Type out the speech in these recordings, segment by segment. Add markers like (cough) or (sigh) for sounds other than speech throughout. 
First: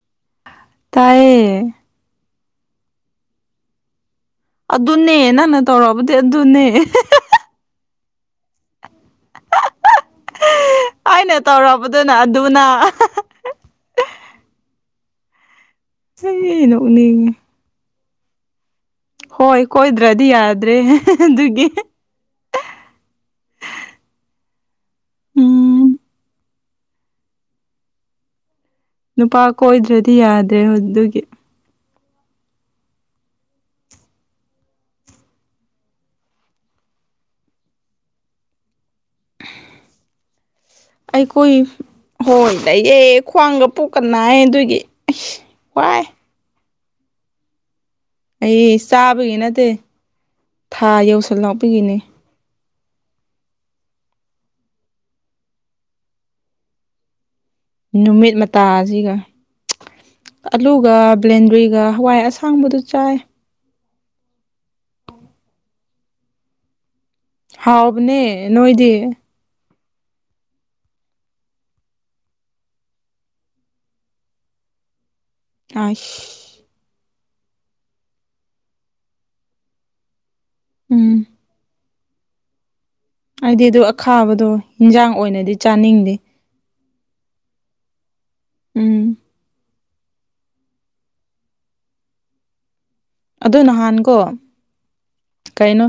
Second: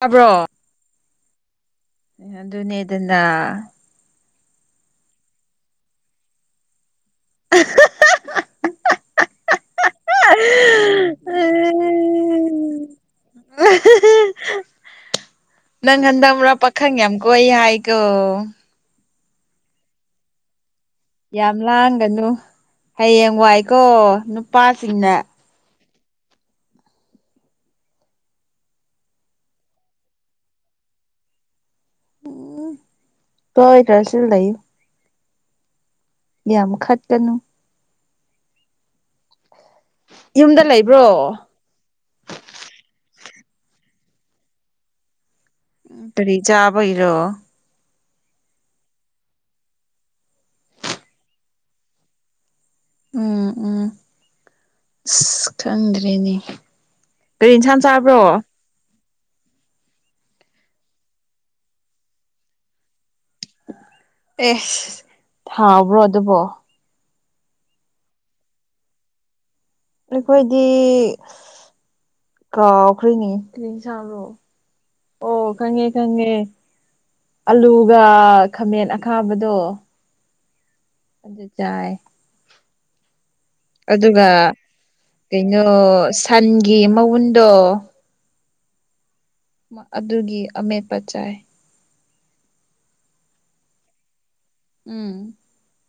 ꯇꯥꯕ꯭ꯔꯣ ꯇꯥꯏꯌꯦ ꯑꯗꯨꯅꯦ ꯗꯨꯅ ꯑꯗꯨꯅꯦ ꯅꯪꯅ ꯇꯧꯔꯕꯗꯤ ꯑꯗꯨꯅꯦ (unintelligible) ꯍꯥꯏꯅ ꯇꯧꯔꯕꯗꯨꯅ ꯑꯗꯨꯅ ꯅꯪ ꯍꯟꯗꯛ ꯃꯔꯛ ꯑꯩ ꯄꯥꯈꯪ ꯌꯥꯝ ꯅꯣꯛꯅꯤꯡꯉꯦ ꯀꯣꯏ ꯍꯥꯏ ꯀꯣ ꯍꯣꯏ ꯀꯣꯏꯗ꯭ꯔꯥꯗꯤ ꯌꯥꯗ꯭ꯔꯦ ꯌꯥꯝ ꯑꯗꯨꯒꯤ ꯂꯥꯡꯒꯅꯨ ꯍꯌꯦꯡꯋꯥꯏꯀꯣ ꯅꯨꯄꯥꯁꯤꯡꯅ ꯎꯝ ꯅꯨꯄꯥ ꯀꯣꯏꯗ꯭ꯔꯗꯤ ꯌꯥꯗ꯭ꯔꯦ ꯑꯗꯨꯒꯤ ꯎ ꯇꯣꯏꯗꯔ꯭ꯁꯨ ꯂꯩ ꯌꯥꯝ ꯈꯠꯀꯥꯅꯨ ꯌꯨꯝꯗꯥ ꯂꯩ ꯑꯩꯈꯣꯏ ꯍꯣꯏ ꯂꯩꯌꯦ ꯈ꯭ꯋꯥꯡꯒꯥ ꯄꯣꯛꯀꯅꯥꯏ ꯑꯗꯨꯒꯤ ꯋꯥꯏ ꯀꯔꯤ ꯆꯥꯕꯩꯔꯣ ꯑꯩ ꯆꯥꯕꯒꯤ ꯅꯠꯇꯦ ꯊꯥ ꯌꯧꯁꯜꯂꯛꯄꯒꯤꯅꯤ ꯎꯝ ꯎꯝ ꯑꯁ ꯈꯪꯗ꯭ꯔꯦꯅꯦ ꯀꯔꯤ ꯏꯟꯁꯥꯡ ꯆꯥꯕ꯭ꯔꯣ ꯅꯨꯃꯤꯠ ꯃꯥ ꯇꯥꯁꯤꯒꯥ ꯑꯂꯨꯒꯥ ꯕ꯭ꯂꯦꯟꯗ꯭ꯔꯤꯒꯥ ꯍꯋꯥꯏ ꯑꯁꯥꯡꯕꯗꯨ ꯆꯥꯏ ꯑꯦꯁ ꯐꯕ꯭ꯔꯣ ꯑꯗꯨꯕꯣ ꯍꯥꯎꯕꯅꯦ ꯅꯣꯏꯗꯤ ꯑꯩꯈꯣꯏꯗꯤ ꯀꯥꯎꯈꯔꯦꯅꯦ ꯀꯔꯤ ꯏꯟꯁꯥꯡꯔꯣ ꯑꯣ ꯈꯪꯉꯦ ꯈꯪꯉꯦ ꯑꯁ ꯑꯂꯨꯒꯥ ꯈꯥꯃꯦꯟ ꯑꯈꯥꯕꯗꯣ ꯎꯝ ꯑꯗꯨ ꯆꯥꯏ ꯑꯩꯗꯤ ꯑꯗꯨ ꯑꯈꯥꯕꯗꯣ ꯑꯗꯨꯒ ꯍꯤꯟꯖꯥꯡ ꯑꯣꯏꯅꯗꯤ ꯀꯩꯅꯣ ꯆꯥꯅꯤꯡꯗꯦ ꯁꯟꯒꯤ ꯃꯎꯨꯟꯗꯣ ꯎꯝ ꯑꯗꯨꯒꯤ ꯑꯃꯦꯠꯄ ꯆꯥꯏ ꯑꯗꯨ ꯅꯍꯟꯀꯣ ꯎꯝ ꯀꯩꯅꯣ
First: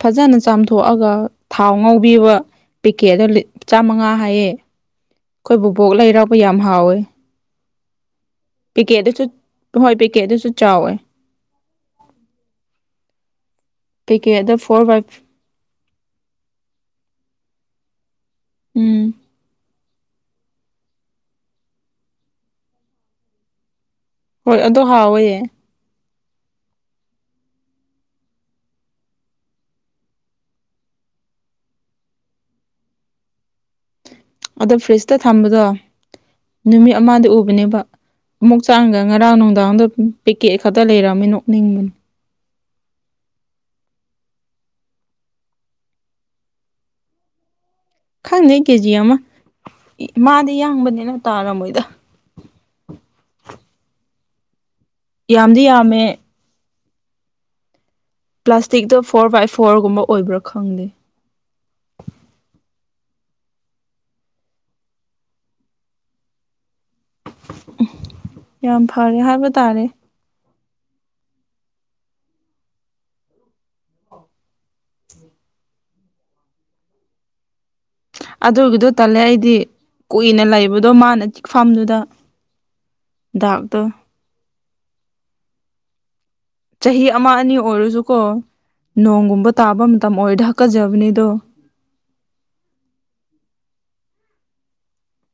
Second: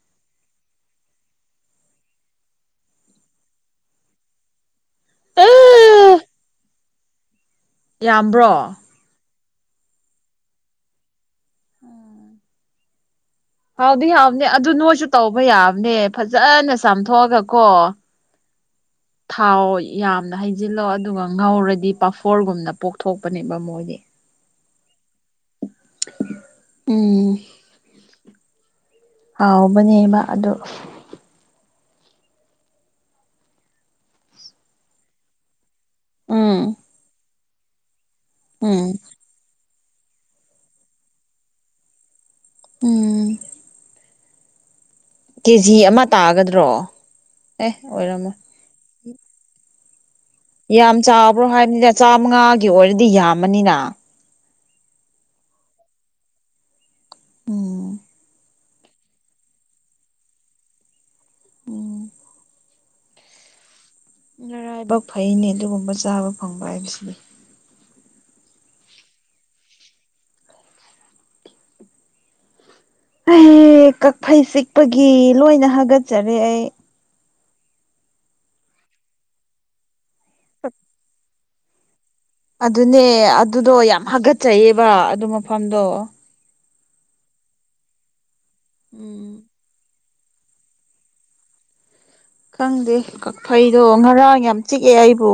ꯐꯖꯅ ꯆꯥꯝꯊꯣꯛꯑꯒ ꯊꯥꯎ ꯉꯧꯕꯤꯕ꯫ ꯄꯦꯛꯀꯦꯠꯗꯨ ꯆꯥꯃꯉꯥ ꯍꯥꯏꯌꯦ ꯑꯩꯈꯣꯏ ꯕꯨꯕꯣꯛ ꯂꯩꯔꯥꯎꯕ ꯌꯥꯝ ꯍꯥꯎꯋꯦ꯫ ꯌꯥꯝꯕ꯭ꯔꯣ꯫ ꯄꯦꯀꯦꯠꯗꯨꯁꯨ ꯑꯗꯨꯁꯨ ꯍꯣꯏ ꯄꯦꯀꯦꯠ ꯑꯗꯨꯁꯨ ꯆꯥꯎꯋꯦ ꯎꯝ ꯍꯥꯎꯗꯤ ꯍꯥꯎꯕꯅꯦ ꯄꯦꯀꯦꯠꯗ ꯑꯗꯨ ꯐꯣꯔ ꯅꯣꯏꯁꯨ ꯐꯥꯏꯚ ꯇꯧ ꯕ ꯌꯥꯕꯅꯦ ꯐꯖꯅ ꯆꯥꯝꯊꯣꯛꯑꯒ ꯀꯣ ꯎꯝ ꯊꯥꯎ꯫ ꯌꯥꯝꯅ ꯍꯩꯖꯤꯜꯂꯣ ꯑꯗꯨꯒ ꯉꯧꯔꯗꯤ ꯄꯥꯐꯣꯔꯒꯨꯝꯅ ꯄꯣꯛꯊꯣꯛꯄꯅꯦꯕ ꯃꯣꯏꯗꯤ ꯍꯣꯏ ꯑꯗꯣ ꯍꯥꯎꯋꯦ ꯎꯝ ꯍꯥꯎꯕꯅꯦꯕ ꯑꯗꯨ ꯑꯗꯨꯝ ꯐ꯭ꯔꯤꯖꯇꯥ ꯊꯝꯕꯗꯣ ꯎꯝ ꯅꯨꯃꯤꯠ ꯑꯃꯗꯥ ꯎꯕꯅꯦꯕ ꯑꯃꯨꯛ ꯎꯝ ꯆꯥꯡꯒ ꯉꯔꯥꯡ ꯅꯨꯡꯗꯥꯡꯝꯗꯥ ꯄꯦꯛꯀꯦꯠ ꯈꯛꯇꯥ ꯂꯩꯔꯝꯃꯤ ꯅꯣꯛꯅꯤꯡꯕꯅꯤ ꯎꯝ ꯀꯦ ꯖꯤ ꯑꯃ ꯇꯥꯒꯗ꯭ꯔꯣ ꯑꯦ ꯑꯣꯏꯔꯝ ꯈꯪꯗ ꯀꯦꯖꯤ ꯑꯃꯥ ꯌꯥꯝ ꯆꯥꯎꯕ꯭ꯔꯣ ꯍꯥꯏꯕꯅꯤꯅ ꯆꯥꯝꯃꯉꯥꯒꯤ ꯑꯣꯏꯔꯗꯤ ꯌꯥꯝꯃꯅꯤꯅ ꯌꯥꯝꯗꯤ ꯌꯥꯝꯃꯦ꯫ ꯎꯝ ꯄ꯭ꯂꯥꯁꯇꯤꯛꯇꯣ ꯐꯣꯔ ꯕꯥꯏ ꯐꯣꯔꯒꯨꯝꯕ ꯑꯣꯏꯕ꯭ꯔꯥ ꯈꯪꯗꯦ ꯎꯝ꯫ ꯅꯔꯥꯏꯕꯛ ꯐꯩꯅꯦ ꯑꯗꯨꯒꯨꯝꯕ ꯆꯥꯕ ꯐꯪꯕ ꯍꯥꯏꯕꯁꯤꯗꯤ꯫ ꯎ ꯌꯥꯝ ꯐꯔꯦ ꯍꯥꯏꯕ ꯇꯥꯔꯦ ꯑꯦ ꯀꯛꯐꯩ ꯆꯤꯛꯄꯒꯤ ꯂꯣꯏꯅ ꯍꯥꯒꯠꯆꯔꯦ ꯑꯩ꯫ ꯑꯗꯨꯒꯤꯗꯣ ꯇꯜꯂꯦ ꯑꯩꯗꯤ ꯀꯨꯏꯅ ꯂꯩꯕꯗꯣ ꯃꯥꯅ ꯆꯤꯛꯐꯥꯝꯗꯨꯗ ꯑꯗꯨꯅꯦ ꯑꯗꯨꯗꯣ ꯌꯥꯝ ꯍꯥꯒꯠꯆꯩꯑꯦꯕ ꯑꯗꯨ ꯃꯐꯝꯗꯣ ꯆꯍꯤ ꯑꯃ ꯑꯅꯤ ꯑꯣꯏꯔꯁꯨꯀꯣ ꯎꯝ ꯅꯣꯡꯒꯨꯝꯕ ꯇꯥꯕ ꯃꯇꯝ ꯑꯣꯏꯔꯗꯤ ꯍꯥꯛꯀꯖꯕꯅꯦꯗꯣ꯫ ꯈꯪꯗꯦ ꯀꯛꯐꯩꯗꯣ ꯉꯔꯥꯡ ꯌꯥꯝ ꯆꯤꯛꯑꯦ ꯑꯩꯕꯨ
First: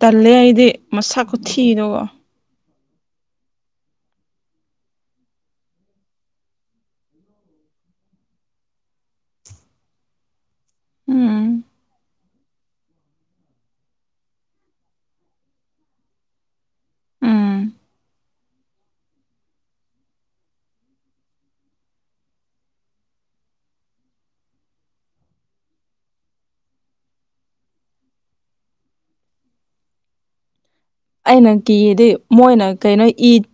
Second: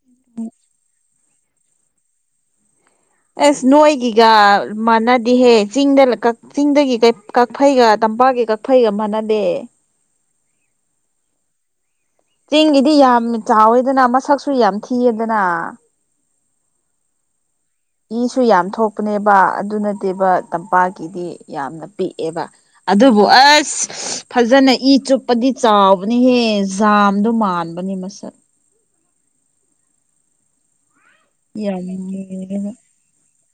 ꯇꯜꯂꯦ ꯑꯩꯗꯤ ꯃꯁꯛ ꯈꯨꯊꯤꯗꯨꯒ ꯑꯁ ꯅꯣꯏꯒꯤꯒ ꯃꯥꯟꯅꯗꯤꯍꯦ ꯆꯤꯡꯗ ꯀ ꯆꯤꯡꯗꯒꯤ ꯀꯩ꯫ ꯀꯛꯐꯩꯒ ꯇꯝꯄꯥꯛꯀꯤ ꯀꯛꯐꯩꯒ ꯃꯥꯟꯅꯗꯦ ꯎꯝ ꯆꯤꯡꯒꯤꯗꯤ ꯌꯥꯝ ꯆꯥꯎꯋꯦꯗꯅ ꯃꯁꯛꯁꯨ ꯌꯥꯝ ꯊꯤꯌꯦꯗꯅ꯫ ꯎꯝ ꯏꯁꯨ ꯌꯥꯝ ꯊꯣꯛꯄꯅꯦꯕ ꯑꯗꯨ ꯅꯠꯇꯦꯕ ꯇꯝꯄꯥꯛꯀꯤꯗꯤ ꯌꯥꯝꯅ ꯄꯤꯛꯑꯦꯕ꯫ ꯑꯗꯨꯕꯨ ꯑꯁ ꯐꯖꯅ ꯏ ꯆꯨꯞꯄꯗꯤ ꯆꯥꯎꯕꯅꯤꯍꯦ ꯖꯥꯝꯗꯣ ꯃꯥꯟ ꯕꯅꯤ ꯃꯁꯛ꯫ ꯑꯩꯅ ꯌꯥꯝ ꯀꯤꯌꯦꯗꯤ ꯃꯣꯏꯅ ꯃꯨꯔꯒ ꯀꯩꯅꯣ ꯏꯠ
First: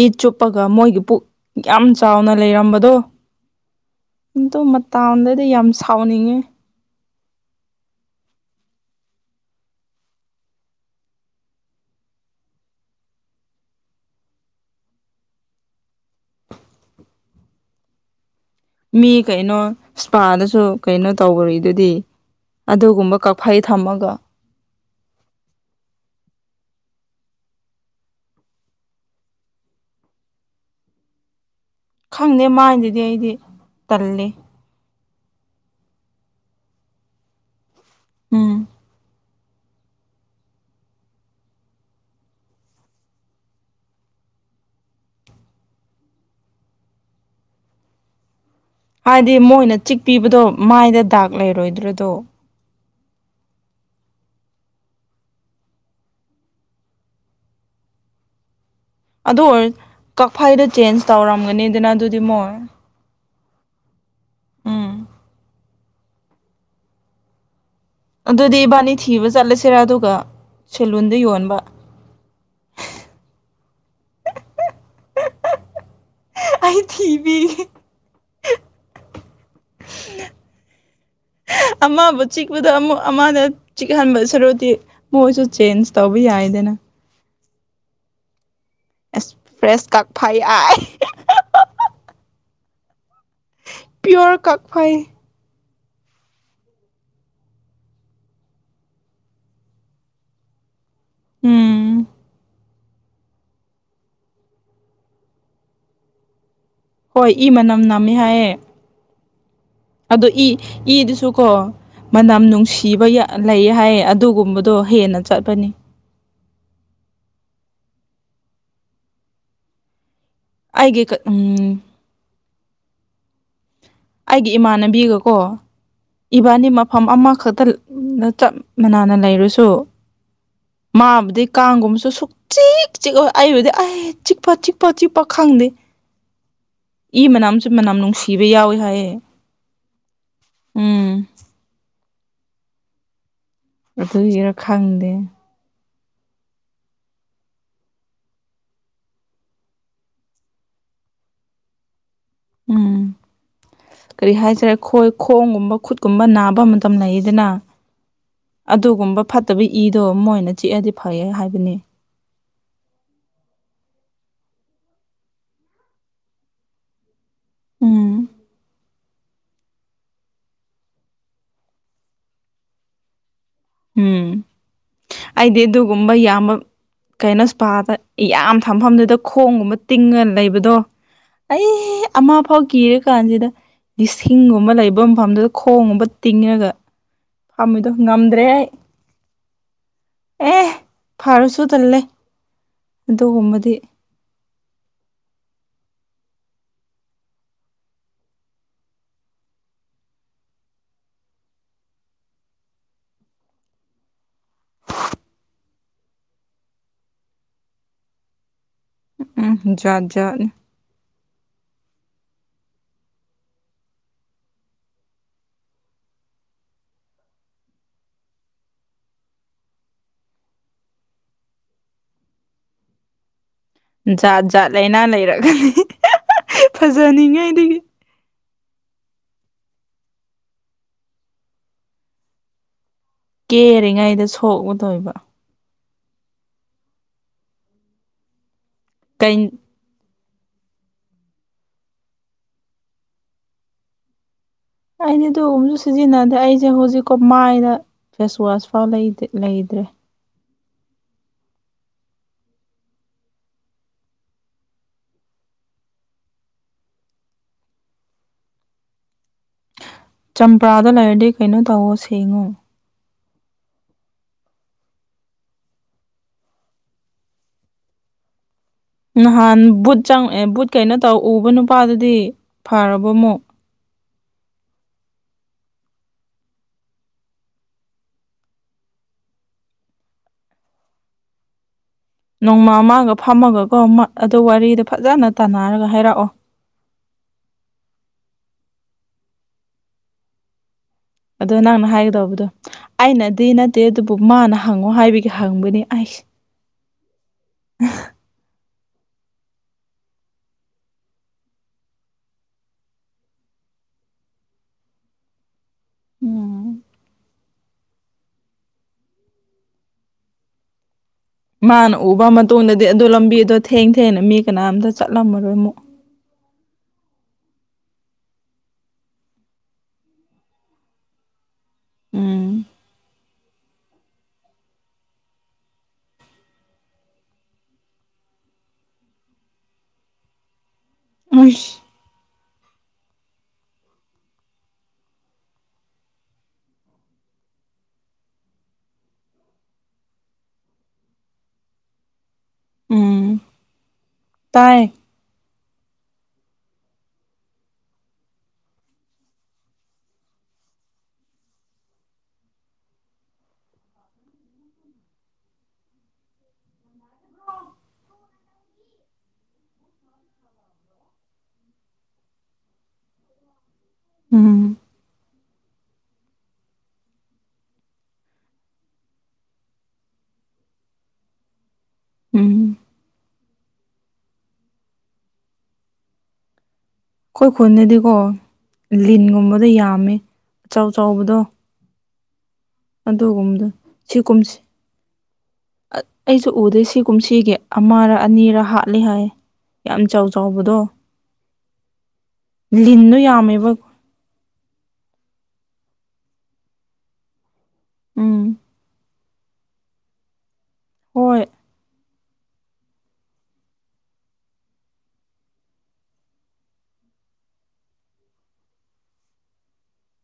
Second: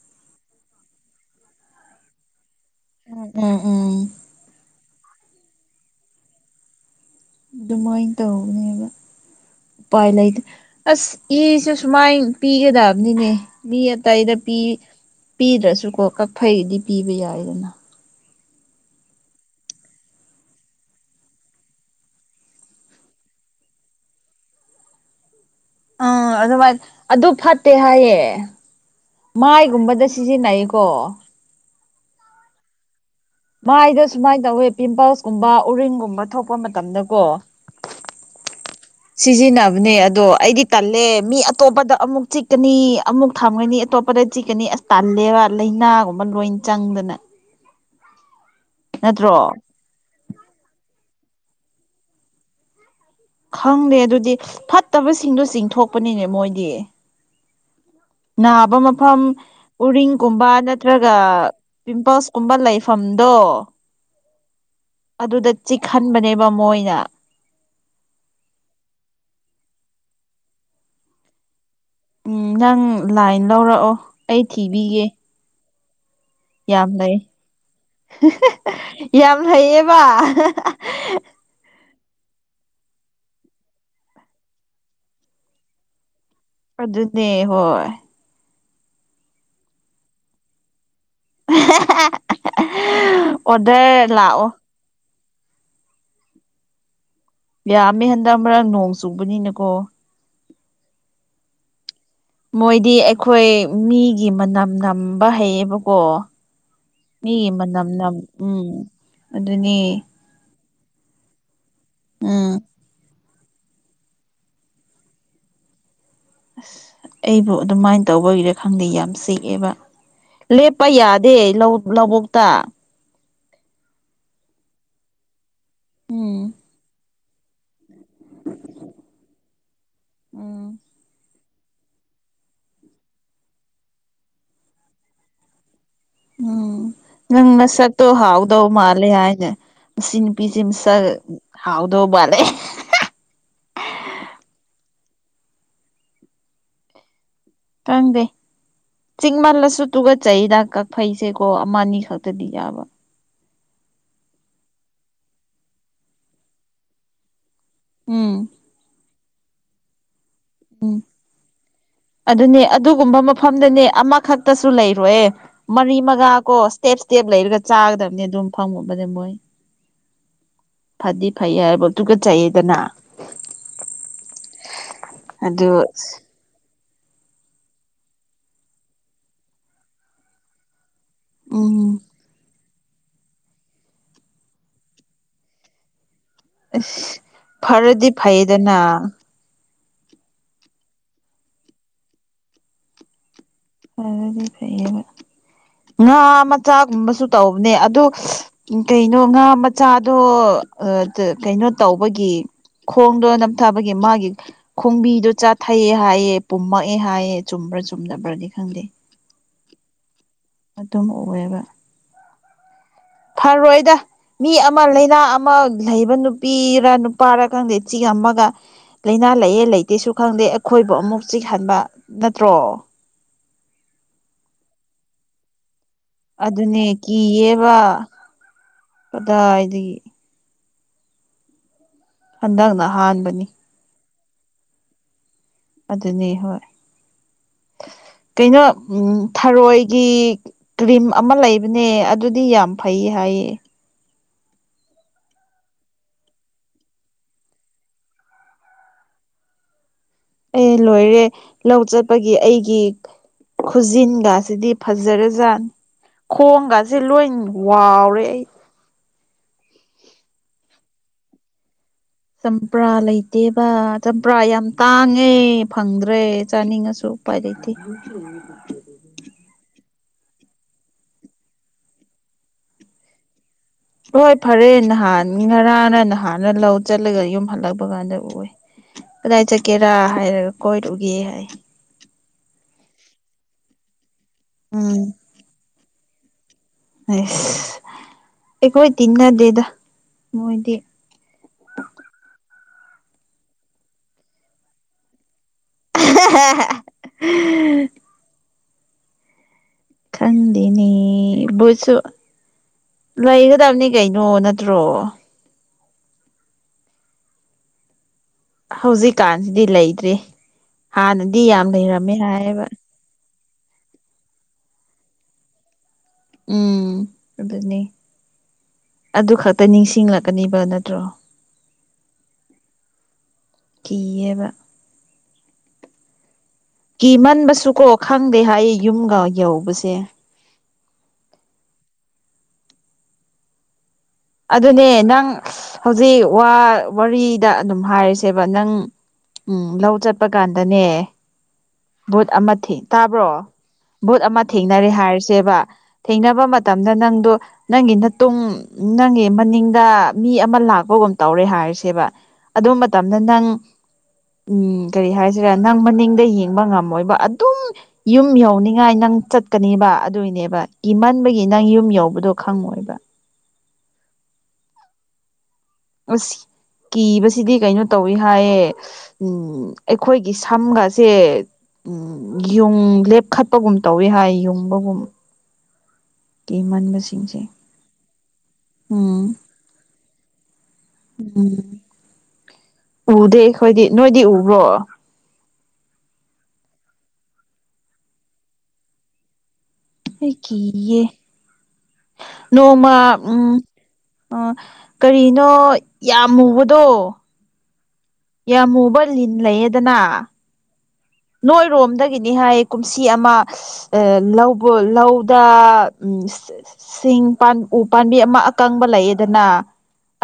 ꯏ ꯆꯨꯞꯄꯒ ꯃꯣꯏꯒꯤ ꯄꯨꯛ ꯌꯥꯝ ꯆꯥꯎꯅ ꯂꯩꯔꯝꯕꯗꯣ ꯎꯝ ꯎꯝ ꯎꯝ ꯎꯝ ꯑꯗꯨ ꯃꯇꯥꯟꯗꯗꯤ ꯌꯥꯝ ꯁꯥꯎꯅꯤꯡꯉꯦ꯫ ꯑꯗꯨꯃꯥꯏꯅ ꯇꯧꯕꯅꯦꯕ ꯎꯄꯥꯏ ꯂꯩꯇ ꯑꯁ ꯏ ꯁꯨ ꯁꯨꯃꯥꯏꯅ ꯄꯤꯒꯗꯕꯅꯤꯅꯦ ꯃꯤ ꯑꯇꯩꯗ ꯄꯤ꯫ ꯄꯤꯗ꯭ꯔꯁꯨꯀꯣ ꯀꯛꯐꯩꯗꯤ ꯄꯤꯕ ꯌꯥꯏꯗꯅ꯫ ꯃꯤ ꯀꯩꯅꯣ ꯏꯁꯄꯥꯗꯁꯨ ꯀꯩꯅꯣ ꯇꯧꯒꯔꯤꯗꯨꯗꯤ꯫ ꯑꯗꯨꯒꯨꯝꯕ ꯀꯛꯐꯩ ꯊꯝꯃꯒ꯫ ꯎꯥ ꯑꯗꯨꯃꯥꯏꯅ ꯑꯗꯨ ꯐꯠꯇꯦ ꯍꯥꯏꯌꯦ꯫ ꯃꯥꯏꯒꯨꯝꯕꯗ ꯁꯤꯖꯤꯟꯅꯩꯀꯣ꯫ ꯈꯪꯗꯦ ꯃꯥꯏꯗꯗꯤ ꯑꯩꯗꯤ ꯃꯥꯏꯗ ꯇꯜꯂꯤ ꯁꯨꯃꯥꯏ ꯇꯧꯋꯦ ꯄꯤꯝꯄꯜꯁ ꯀꯨꯝꯕ ꯎꯔꯤꯡꯒꯨꯝꯕ ꯊꯣꯛꯄ ꯃꯇꯝꯗꯀꯣ꯫ ꯎꯝ꯫ ꯁꯤꯖꯤꯟꯅꯕꯅꯦ ꯑꯗꯣ ꯑꯩꯗꯤ ꯇꯜꯂꯦ ꯃꯤ ꯑꯇꯣꯞꯄꯗ ꯑꯃꯨꯛ ꯆꯤꯛꯀꯅꯤ ꯑꯃꯨꯛ ꯊꯝꯒꯅꯤ ꯑꯇꯣꯞ꯫ ꯀꯗꯥꯏ ꯆꯤꯛꯀꯅꯤ ꯑꯁ ꯇꯜꯂꯦꯕ ꯂꯩꯅꯥꯒꯨꯝꯕ ꯂꯣꯏꯅ ꯆꯪꯗꯅ ꯍꯥꯏꯗꯤ ꯅꯠꯇ꯭ꯔꯣ ꯃꯣꯏꯅ ꯆꯤꯛꯄꯤꯕꯗꯣ ꯃꯥꯏꯗ ꯗꯥꯛ ꯂꯩꯔꯣꯏꯗ꯭ꯔꯗꯣ ꯈꯪꯗꯦ ꯑꯗꯨꯗꯤ ꯐꯠꯇꯕꯁꯤꯡꯗꯣ ꯆꯤꯡꯊꯣꯛꯄꯅꯤꯅꯦ ꯃꯣꯏꯗꯤ꯫ ꯅꯥꯕ ꯃꯐꯝ ꯑꯗꯨ ꯑꯣꯏꯔ ꯎꯔꯤꯡꯀꯨꯝꯕ ꯀꯛꯐꯩꯗꯣ ꯆꯦꯟꯖ ꯅꯠꯇ꯭ꯔꯒ ꯇꯧꯔꯝꯒꯅꯤꯗꯅ ꯑꯗꯨꯗꯤ ꯄꯤꯝꯄꯜꯁ ꯃꯣꯏ ꯀꯨꯝꯕ ꯂꯩ ꯐꯝꯗꯣ꯫ ꯎꯝ꯫ ꯑꯗꯨꯗ ꯆꯤꯛꯍꯟꯕꯅꯦꯕ ꯃꯣꯏꯅ꯫ ꯑꯗꯨꯗꯤ ꯏꯕꯥꯅꯤ ꯊꯤꯕ ꯆꯠꯂꯁꯤꯔꯥ ꯑꯗꯨꯒ ꯁꯦꯂꯨꯟꯗ ꯌꯣꯟꯕ꯫ ꯎꯝ ꯅꯪ ꯂꯥꯏꯟ ꯂꯧꯔꯛꯑꯣ ꯑꯩ ꯊꯤꯕꯤꯒꯦ ꯑꯩ ꯌꯥꯝ ꯂꯩ ꯊꯤꯕꯤꯒꯦ ꯌꯥꯝ ꯂꯩꯌꯦꯕ ꯑꯃꯕꯨ ꯆꯤꯛꯄꯗꯣ ꯑꯃ ꯑꯃꯗ ꯆꯤꯛꯍꯟꯕ ꯁꯔꯨꯛꯗꯤ ꯃꯣꯏꯁꯨ ꯆꯦꯟꯁꯇꯕ ꯌꯥꯏꯗꯅ ꯑꯗꯨꯅꯩ ꯍꯣꯏ ꯑꯦꯛꯁꯄ꯭ꯔꯦꯁ ꯀꯛꯐꯩ ꯌꯥꯥꯏ꯫ ꯑꯣꯗꯔ ꯂꯥꯛꯑꯣ꯫ ꯍꯣꯏ ꯌꯥꯝꯃꯦ ꯍꯟꯗꯛ ꯃꯔꯛ ꯅꯣꯡ ꯆꯨꯕꯅꯤꯅꯀꯣ ꯎꯝ ꯃꯣꯏꯗꯤ ꯑꯩꯈꯣꯏ ꯃꯤꯒꯤ ꯃꯅꯝ ꯅꯝꯕ ꯍꯩꯌꯦꯕꯀꯣ ꯍꯣꯏ ꯏ ꯃꯤꯒꯤ ꯃꯅꯝ ꯅꯝꯃꯦ ꯃꯅꯝꯅꯝ ꯍꯥꯏꯌꯦ ꯎꯝ ꯑꯗꯨꯅꯦ ꯑꯗꯣ ꯏ ꯏꯗꯨꯁꯨ ꯀꯣ ꯃꯅꯝ ꯎꯝ ꯅꯨꯡꯁꯤꯕ ꯌꯥ ꯂꯩ ꯍꯥꯏꯌꯦ ꯑꯗꯨꯒꯨꯝꯕꯗꯣ ꯍꯦꯟꯅ ꯆꯠꯄꯅꯤ ꯑꯁ ꯑꯩꯕꯨ ꯑꯗꯨꯃꯥꯏ ꯇꯧꯕꯒꯤꯔꯥ ꯈꯪꯗꯦ ꯌꯥꯝ ꯆꯤꯛꯑꯦꯕ ꯂꯦꯞꯄ ꯑꯩꯒꯤ ꯌꯥꯗꯦ ꯂꯧ ꯎꯝ ꯂꯧꯕꯨꯛꯇ ꯑꯩꯒꯤ ꯏꯃꯥꯟꯅꯕꯤꯒꯀꯣ ꯎꯝ ꯏꯕꯥꯅꯤ ꯃꯐꯝ ꯑꯃꯈꯛꯇ ꯆꯞ ꯃꯅꯅ ꯂꯩꯔꯁꯨ ꯎꯝ ꯃꯥꯕꯨꯗꯤ ꯀꯥꯡꯒꯨꯝꯕꯁꯨ ꯁꯨ ꯆꯤꯛ ꯆꯤꯑꯣꯏ ꯑꯣꯏꯗꯤ ꯆꯤꯛꯄ ꯆꯤꯄ ꯆꯤꯛꯄ ꯈꯪꯗꯦ ꯎꯝ ꯏ ꯅꯪ ꯃꯅꯝꯁꯨ ꯃꯅꯝ ꯃꯁꯛꯇꯣ ꯅꯨꯡꯁꯤꯕ ꯍꯥꯎꯗꯧ ꯌꯥꯎꯋꯦ ꯃꯥꯜ ꯍꯥꯏꯌꯦ ꯍꯥꯏꯅꯦ ꯃꯁꯤ ꯅꯨꯄꯤꯁꯦ ꯃꯁꯛ ꯎꯝ ꯍꯥꯎꯗꯧ ꯕꯥꯜꯂꯦ ꯑꯗꯨꯏꯔꯥ ꯈꯪꯗꯦ ꯀꯪꯗꯦ ꯆꯤꯡꯃꯜꯂꯁꯨ ꯇꯨꯒꯠ ꯆꯩꯗ ꯀꯛꯐꯩꯁꯦꯀꯣ ꯑꯃ ꯑꯅꯤꯈꯛ ꯇꯗꯤ ꯌꯥꯕ ꯎꯝ ꯀꯔꯤ ꯍꯥꯏꯁꯦꯔꯥ ꯈꯣꯏ ꯈꯣꯡꯒꯨꯝꯕ ꯈꯨꯠꯀꯨꯝꯕ ꯅꯥꯕ ꯃꯇꯝ ꯂꯩꯌꯦꯗꯅ ꯎꯝ ꯑꯗꯨꯒꯨꯝꯕ ꯐꯠꯇꯕ ꯏꯗꯣ ꯃꯣꯏꯅ ꯆꯤꯛꯑꯗꯤ ꯎꯝ ꯐꯩꯌꯦ ꯍꯥꯏꯕꯅꯤ ꯑꯗꯨꯅꯦ ꯑꯗꯨꯒꯨꯝꯕ ꯃꯐꯝꯗꯅꯦ ꯑꯃꯈꯛꯇꯁꯨ ꯂꯩꯔꯣꯏꯌꯦ ꯃꯔꯤ ꯃꯉꯥ ꯀꯣ ꯏꯁꯇꯦꯞ ꯏꯁꯇꯦꯞ ꯂꯩꯔꯒ ꯆꯥꯒꯗꯕꯅꯤ ꯎꯝ ꯑꯗꯨꯝ ꯐꯪꯉꯨꯕꯗ ꯃꯣꯏ ꯐꯗꯤ ꯐꯩ ꯍꯥꯏꯕ ꯑꯗꯨ ꯇꯨꯒꯠꯆꯩꯌꯦꯗꯅ ꯎꯝ ꯑꯩꯗꯤ ꯑꯗꯨ ꯑꯗꯨꯒꯨꯝꯕ ꯌꯥꯝꯕ ꯀꯩꯅꯣ ꯏꯁꯄꯥꯗ ꯌꯥꯝ ꯊꯝꯐꯝꯗꯨꯗ ꯈꯣꯡꯒꯨꯝꯕ ꯇꯤꯡꯉ ꯂꯩꯕꯗꯣ ꯑꯩ ꯎꯝ ꯑꯃꯐꯥꯎ ꯀꯤꯔ ꯀꯥꯟꯁꯤꯗ ꯂꯤꯁꯤꯡꯒꯨꯝꯕ ꯂꯩꯕ ꯃꯐꯝꯗꯨꯗ ꯈꯣꯡꯒꯨꯝꯕ ꯇꯤꯡꯉꯒ ꯐꯝꯃꯤꯗꯣ ꯐꯔꯗꯤ ꯉꯝꯗ꯭ꯔꯦ ꯑꯩ ꯐꯩꯗꯅ ꯑꯦ ꯐꯥꯔꯁꯨ ꯇꯜꯂꯦ ꯑꯗꯨꯒꯨꯝꯕꯗꯤ ꯑꯗꯨꯗꯤ ꯐꯩꯌꯦꯕ ꯉꯥ ꯃꯆꯥꯒꯨꯝꯕꯁꯨ ꯇꯧꯕꯅꯦ ꯑꯗꯨ ꯎꯝ ꯀꯩꯅꯣ ꯉꯥ ꯃꯆꯥꯗꯣ ꯀꯩꯅꯣ ꯇꯧꯕꯒꯤ ꯈꯣꯡꯗꯣ ꯅꯝꯊꯥꯕꯒꯤ ꯃꯥꯒꯤ ꯈꯣꯡꯕꯤꯗꯣ ꯆꯥꯊꯩꯑ ꯍꯥꯏꯌꯦ ꯄꯨꯝꯃꯛꯑꯦ ꯍꯥꯏꯌꯦ ꯆꯨꯝꯕ꯭ꯔꯥ ꯆꯨꯝꯗꯕ꯭ꯔꯗꯤ ꯈꯪꯗꯦ ꯎꯝ ꯖꯥꯠꯖꯥꯠꯅꯤ ꯑꯗꯨꯝ ꯑꯣꯏꯑꯦꯕ ꯐꯔꯣꯏꯗ ꯃꯤ ꯑꯃ ꯂꯩꯥꯅꯥ ꯑꯃ ꯂꯩꯕ ꯅꯨꯄꯤꯔꯥ ꯅꯨꯄꯥꯔꯥ ꯈꯪꯗꯦ ꯆꯤꯛꯑꯝꯃꯒ ꯂꯩꯅꯥ ꯂꯩꯌꯦ ꯂꯩꯇꯦꯁꯨ ꯈꯪꯗꯦ ꯑꯩꯈꯣꯏꯕꯨ ꯑꯃꯨꯛ ꯆꯤꯛꯍꯟꯕ ꯅꯠꯇ꯭ꯔꯣ ꯖꯥꯠ ꯖꯥꯠ ꯂꯩꯥꯏꯅꯥ ꯂꯩꯔꯛꯒꯅꯤ ꯑꯗꯨꯅꯦ ꯀꯤꯌꯦꯕ ꯀꯗꯥꯏꯗꯒꯤ ꯍꯟꯗꯛꯅ ꯑꯍꯥꯟꯕꯅꯤ ꯀꯦꯔꯤꯉꯩꯗ ꯁꯣꯛꯂꯨꯗꯣꯏꯕ ꯑꯗꯨꯅꯤ ꯍꯣꯏ ꯀꯩꯅꯣ ꯎꯝ ꯀꯩ ꯊꯔꯣꯏꯒꯤ ꯀ꯭ꯔꯤꯝ ꯑꯃ ꯂꯩꯕꯅꯦ ꯑꯗꯨꯗꯤ ꯌꯥꯝ ꯐꯩ ꯍꯥꯏꯌꯦ ꯑꯩꯗꯤ ꯑꯗꯨꯝꯁꯨ ꯁꯤꯖꯤꯟꯅꯗꯦ ꯑꯩꯁꯦ ꯍꯧꯖꯤꯛꯀꯣ ꯃꯥꯏꯗ ꯐꯦꯁ ꯋꯥꯁ ꯐꯥꯎ ꯂꯩꯗ꯭ꯔꯦ ꯑꯦ ꯂꯣꯏꯔꯦ ꯂꯧ ꯆꯠꯄꯒꯤ ꯑꯩꯒꯤ ꯈꯨꯖꯤꯟꯒꯁꯤꯗꯤ ꯐꯖꯔꯖꯥꯠꯅꯤ ꯈꯣꯡꯒꯁꯦ ꯂꯣꯏ ꯋꯥꯎꯔꯦ ꯑꯩ ꯆꯝꯄ꯭ꯔꯥꯗꯣ ꯂꯩꯔꯗꯤ ꯀꯩꯅꯣ ꯇꯧꯋꯣ ꯁꯦꯡꯉꯣ ꯆꯝꯄ꯭ꯔꯥ ꯂꯩꯇꯦꯕ ꯆꯝꯄ꯭ꯔꯥ ꯌꯥꯝ ꯇꯥꯡꯉꯦ ꯐꯪꯗ꯭ꯔꯦ ꯆꯥꯅꯤꯡꯉꯁꯨ ꯎꯄꯥꯏ ꯂꯩꯇꯦ ꯅꯍꯥꯟ ꯕꯨꯠ ꯆꯪꯉꯛꯑꯦ ꯕꯨꯠ ꯀꯩꯅꯣ ꯇꯧ ꯎꯕ ꯅꯨꯄꯥꯗꯨꯗꯤ ꯐꯔꯕꯣ ꯑꯃꯨꯛ ꯍꯣꯏ ꯐꯔꯦ ꯅꯍꯥꯟ ꯉꯔꯥꯡꯅ ꯅꯍꯥꯟꯅ ꯂꯧ ꯆꯠꯂꯒ ꯌꯨꯝ ꯍꯜꯂꯛꯄ ꯀꯥꯟꯗ ꯎꯏ ꯀꯗꯥꯏ ꯆꯠꯀꯦꯔꯥ ꯍꯥꯏꯔꯒ ꯀꯣꯏꯔꯨꯒꯦ ꯍꯥꯏ ꯅꯣꯡꯃ ꯑꯃꯒ ꯐꯝꯃꯒꯀꯣ ꯃ ꯑꯗꯨ ꯋꯥꯔꯤꯗꯣ ꯎꯝ ꯐꯖꯅ ꯇꯥꯟꯅꯔꯒ ꯍꯥꯏꯔꯛꯑꯣ ꯑꯩꯁ ꯑꯩꯈꯣꯏ ꯇꯤꯟꯅꯗꯦꯗ ꯃꯣꯏꯗꯤ ꯑꯗꯣ ꯅꯪꯅ ꯍꯥꯏꯒꯗꯧꯕꯗꯣ ꯑꯩꯅꯗꯤ ꯅꯠꯇꯦ ꯑꯗꯨꯕꯨ ꯃꯥꯅ ꯍꯪꯉꯣ ꯍꯥꯏꯕꯒꯤ ꯍꯪꯕꯅꯤ ꯑꯩꯁ (unintelligible) (unintelligible) ꯈꯪꯗꯦꯅꯦ ꯕꯨꯠꯁꯨ ꯂꯩꯒꯗꯕꯅꯤ ꯀꯩꯅꯣ ꯅꯠꯇ꯭ꯔꯣ ꯎꯝ ꯍꯧꯖꯤꯛꯀꯥꯟꯁꯤꯗꯤ ꯂꯩꯇ꯭ꯔꯦ ꯍꯥꯟꯅꯗꯤ ꯌꯥꯝ ꯂꯩꯔꯝꯃꯦ ꯍꯥꯏꯌꯦꯕ ꯑꯗꯣ ꯂꯝꯕꯤ ꯑꯗꯣ ꯊꯦꯡ ꯊꯦꯡꯅ ꯃꯤ ꯀꯅꯥꯝꯇ ꯆꯠꯂꯝꯃꯔꯣꯏ ꯑꯃꯨꯛ ꯎꯝ ꯑꯗꯨꯅꯤ ꯑꯗꯨ ꯈꯛꯇ ꯅꯤꯡꯁꯤꯡꯂꯛꯀꯅꯤꯕ ꯅꯠꯇ꯭ꯔꯣ ꯎꯝ ꯀꯤꯌꯦꯕ ꯀꯤ ꯃꯟꯕꯁꯨ ꯀꯣ ꯈꯪꯗꯦ ꯍꯥꯏ ꯌꯨꯝꯒ ꯌꯧꯕꯁꯦ ꯑꯩꯁ ꯑꯗꯨꯅꯦ ꯅꯪ ꯍꯧꯖꯤꯛ ꯋꯥ ꯋꯥꯔꯤꯗ ꯑꯗꯨꯝ ꯍꯥꯏꯔꯁꯦꯕ ꯅꯪ ꯎꯝ ꯂꯧ ꯆꯠꯄ ꯀꯥꯟꯗꯅꯦ ꯚꯨꯠ ꯑꯃ ꯊꯦ ꯇꯥꯕ꯭ꯔꯣ ꯎꯝ ꯚꯨꯠ ꯑꯃ ꯇꯥꯏ ꯊꯦꯡꯅꯔꯦ ꯍꯥꯏꯔꯁꯦꯕ ꯊꯦꯡꯅꯕ ꯃꯇꯝꯗ ꯅꯪꯗꯣ ꯅꯪꯒꯤ ꯅꯇꯨꯡ ꯅꯪꯒꯤ ꯃꯅꯤꯡꯗ ꯃꯤ ꯑꯃ ꯂꯥꯛꯄꯒꯨꯝ ꯇꯧꯔꯦ ꯍꯥꯏꯔꯁꯦꯕ ꯑꯗꯨ ꯃꯇꯝꯗ ꯅꯪ ꯎꯝ ꯀꯔꯤ ꯍꯥꯏꯁꯤꯔꯦ ꯅꯪ ꯃꯅꯤꯡꯗ ꯌꯦꯡ ꯕ ꯉꯝꯃꯣꯏꯕ ꯑꯗꯨꯝ ꯌꯨꯝ ꯌꯧꯅꯤꯉꯥꯏ ꯅꯪ ꯆꯠꯀꯅꯦꯕ ꯑꯗꯨꯏꯅꯦꯕ ꯀꯤꯃꯟꯕꯒꯤ ꯅꯪ ꯌꯨꯝ ꯌꯧꯕꯗꯣ ꯈꯪꯉꯣꯏꯕ ꯎꯝ ꯑꯁ ꯀꯤꯕꯁꯤꯗꯤ ꯀꯩꯅꯣ ꯇꯧꯋꯤ ꯍꯥꯏꯌꯦ ꯎꯝ ꯑꯩꯈꯣꯏꯒꯤ ꯁꯝꯒꯁꯦ ꯎꯝ ꯌꯨꯡ ꯂꯦꯞꯈꯠ ꯒꯨꯝ ꯇꯧꯏꯤ ꯍꯥꯏ ꯌꯨꯡꯕꯒꯨꯝ ꯀꯤꯃꯟꯕꯁꯤ꯫ ꯑꯩꯈꯣꯏ ꯈꯨꯜꯗꯗꯤꯀꯣ ꯂꯤꯟꯒꯨꯝꯕꯗ ꯌꯥꯝꯃꯦ ꯑꯆꯥꯎ ꯆꯥꯎꯕꯗꯣ꯫ ꯎꯝ ꯎꯗꯦ ꯑꯗꯨꯒꯨꯝꯕꯗ ꯑꯩꯈꯣꯏꯗꯤ ꯅꯣꯏꯗꯤ ꯁꯤꯒꯨꯝꯁꯦ꯫ ꯎꯕ꯭ꯔꯣ ꯑꯩꯁꯨ ꯎꯗꯦ ꯁꯤ ꯀꯨꯝꯁꯤꯒꯤ ꯑꯃꯔꯥ ꯑꯅꯤꯔꯥ ꯍꯥꯠꯂꯤ ꯍꯥꯏꯌꯦ꯫ ꯌꯥꯝ ꯆꯥꯎ ꯑꯩ ꯆꯥꯎꯕꯗꯣ ꯀꯤꯌꯦ ꯂꯤꯟꯗꯣ ꯌꯥꯝꯃꯦꯕ꯫ ꯑꯣ ꯀꯔꯤꯅꯣ ꯌꯥꯝ ꯃꯨꯕꯗꯣ꯫ ꯎꯝ ꯌꯥꯝ ꯃꯨꯕ ꯂꯤꯟ ꯂꯩꯌꯦꯗꯅ꯫ ꯍꯣꯢ꯫ ꯈꯣꯏ ꯔꯣꯝꯗꯒꯤꯅꯤ ꯍꯥꯏꯌꯦ ꯀꯨꯝꯁꯤ ꯑꯃ꯫ ꯑ ꯂꯧꯕ꯭ꯔꯣ ꯂꯧꯗ ꯎꯝ ꯏꯁ ꯁꯤꯡ ꯄꯥꯟ ꯎ ꯄꯥꯝꯕꯤ ꯑꯃ ꯑꯀꯪꯕ ꯂꯩꯌꯦꯗꯅ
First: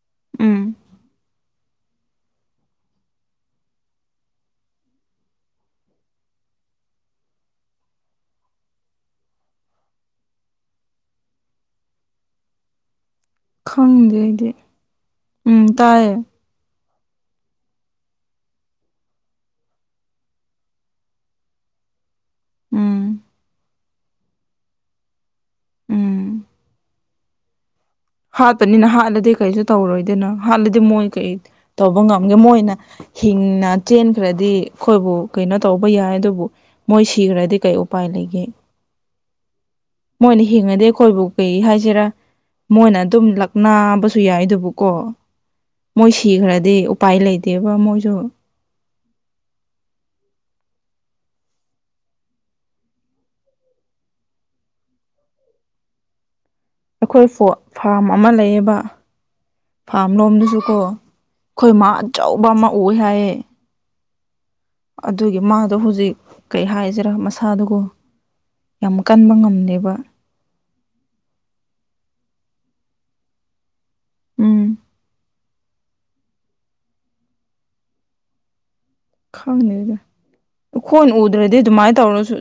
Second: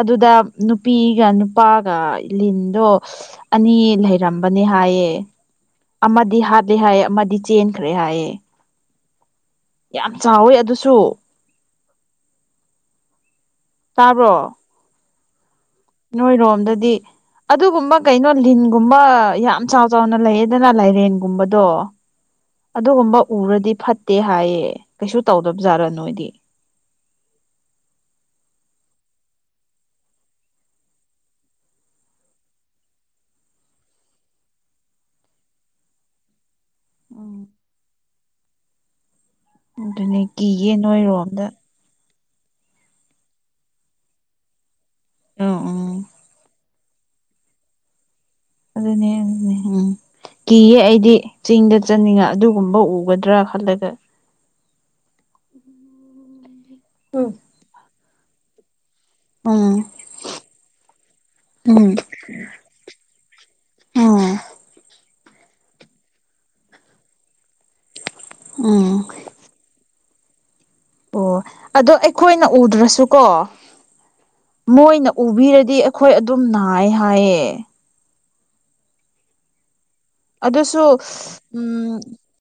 ꯑꯗꯨꯗ ꯎꯝ ꯅꯨꯄꯤꯒ ꯅꯨꯄꯥꯒ ꯂꯤꯟꯗꯣ ꯑꯅꯤ ꯂꯩꯔꯝꯕꯅꯦ ꯍꯥꯏꯌꯦ ꯑꯃꯗꯤ ꯍꯥꯠꯂꯦ ꯍꯥꯏꯌꯦ ꯑꯃꯗꯤ ꯆꯦꯟꯈ꯭ꯔꯦ ꯍꯥꯏꯑꯦ ꯌꯥꯝ ꯆꯥꯎꯋꯦ ꯑꯗꯨꯁꯨ ꯈꯪꯗꯦ ꯇꯥꯕ꯭ꯔꯣ ꯑꯩꯗꯤ ꯎꯝ ꯇꯥꯏ ꯅꯣꯏꯔꯣꯝꯗꯗꯤ ꯑꯗꯨꯒꯨꯝꯕ ꯀꯩꯅꯣ ꯂꯤꯟꯒꯨꯝꯕ ꯌꯥꯝ ꯆꯥꯎ ꯆꯥꯎꯅ ꯂꯩꯌꯦꯗꯅ ꯂꯥꯏꯔꯦꯟꯒꯨꯝꯕꯗꯣ ꯑꯗꯨꯒꯨꯝꯕ ꯎꯝ ꯎꯔꯗꯤ ꯐꯠꯇꯦ ꯍꯥꯏꯌꯦ ꯀꯩꯁꯨ ꯇꯧꯗꯕꯖꯥꯠꯔꯥ ꯅꯣꯏꯗꯤ꯫ ꯎꯝ ꯍꯥꯠꯄꯅꯤꯅ ꯍꯥꯠꯂꯗꯤ ꯀꯩꯁꯨ ꯇꯧꯔꯣꯏꯗꯣꯏꯅꯣ ꯍꯥꯠꯂꯗꯤ ꯃꯣꯏ ꯀꯩ ꯇꯧꯕ ꯉꯝꯒꯦ ꯃꯣꯏꯅ꯫ ꯍꯤꯡꯅ ꯆꯦꯟꯈ꯭ꯔꯗꯤ ꯑꯩꯈꯣꯏꯕꯨ ꯀꯩꯅꯣ ꯇꯧꯕ ꯌꯥꯏ ꯑꯗꯨꯕꯨ꯫ ꯃꯣꯏ ꯁꯤꯈ꯭ꯔꯗꯤ ꯀꯩ ꯎꯄꯥꯏ ꯂꯩꯒꯦ꯫ ꯑꯗꯨꯅꯦ ꯃꯣꯏꯅ ꯀꯤꯌꯦ ꯍꯤꯡꯉꯗꯤ ꯑꯩꯈꯣꯏꯕꯨ ꯅꯣꯏꯔꯣꯝꯗ ꯀꯩ ꯍꯥꯏꯁꯤꯔꯥ꯫ ꯃꯣꯏꯅ ꯑꯗꯨꯝ ꯂꯛꯅꯕꯁꯨ ꯌꯥꯏ ꯑꯗꯨꯕꯨꯀꯣ ꯎꯝ ꯎꯝ ꯃꯣꯏ ꯁꯤꯈ꯭ꯔꯗꯤ꯫ ꯎꯄꯥꯏ ꯂꯩꯇꯦꯕ ꯃꯣꯏꯁꯨ꯫ ꯑꯗꯨꯅꯦ ꯑꯗꯨꯅꯦ ꯎꯝ꯫ ꯀꯤꯌꯦ ꯑꯩꯗꯤ ꯆꯤꯡꯗ ꯆꯠꯅꯤꯡꯉ ꯑꯗꯨꯒꯨꯝꯕ ꯎꯒꯗ꯭ꯔꯥ ꯈꯜꯂꯒ꯫ ꯑꯩꯈꯣꯏ ꯎꯝ ꯐꯣꯔꯠ ꯐꯥꯔꯝ ꯑꯃ ꯂꯩꯌꯦꯕ꯫ ꯎꯝ ꯐꯥꯝ ꯂꯣꯝꯗꯨꯁꯨ ꯀꯣ ꯑꯩꯈꯣꯏ ꯃꯥ ꯎꯝ ꯑꯆꯧꯕ ꯑꯃ ꯑꯣꯏ ꯍꯥꯏꯌꯦ꯫ ꯑꯗꯨꯒꯤ ꯃꯥꯗꯣ ꯍꯧꯖꯤꯛ ꯀꯩ ꯍꯥꯏꯁꯤꯔꯥ ꯃꯁꯥꯗꯨꯒꯣ꯫ ꯎꯝ ꯌꯥꯝ ꯀꯟꯕ ꯉꯝꯗꯦꯕ꯫ ꯑꯣ ꯑꯗꯣ ꯑꯩꯈꯣꯏꯅ ꯎꯗ꯭ꯔꯁꯨꯀꯣ ꯎꯝ ꯃꯣꯏꯅ ꯎꯕꯤꯔꯗꯤ꯫ ꯑꯩꯈꯣꯏ ꯑꯗꯨꯝ ꯅꯥꯏ ꯍꯥꯏꯌꯦ꯫ ꯈꯪꯗꯦꯗ ꯑꯗꯨꯁꯨ ꯈꯣꯏꯅ ꯎꯗ꯭ꯔꯗꯤ ꯎꯝ ꯑꯗꯨꯃꯥꯏꯅ ꯇꯧꯔꯁꯨ꯫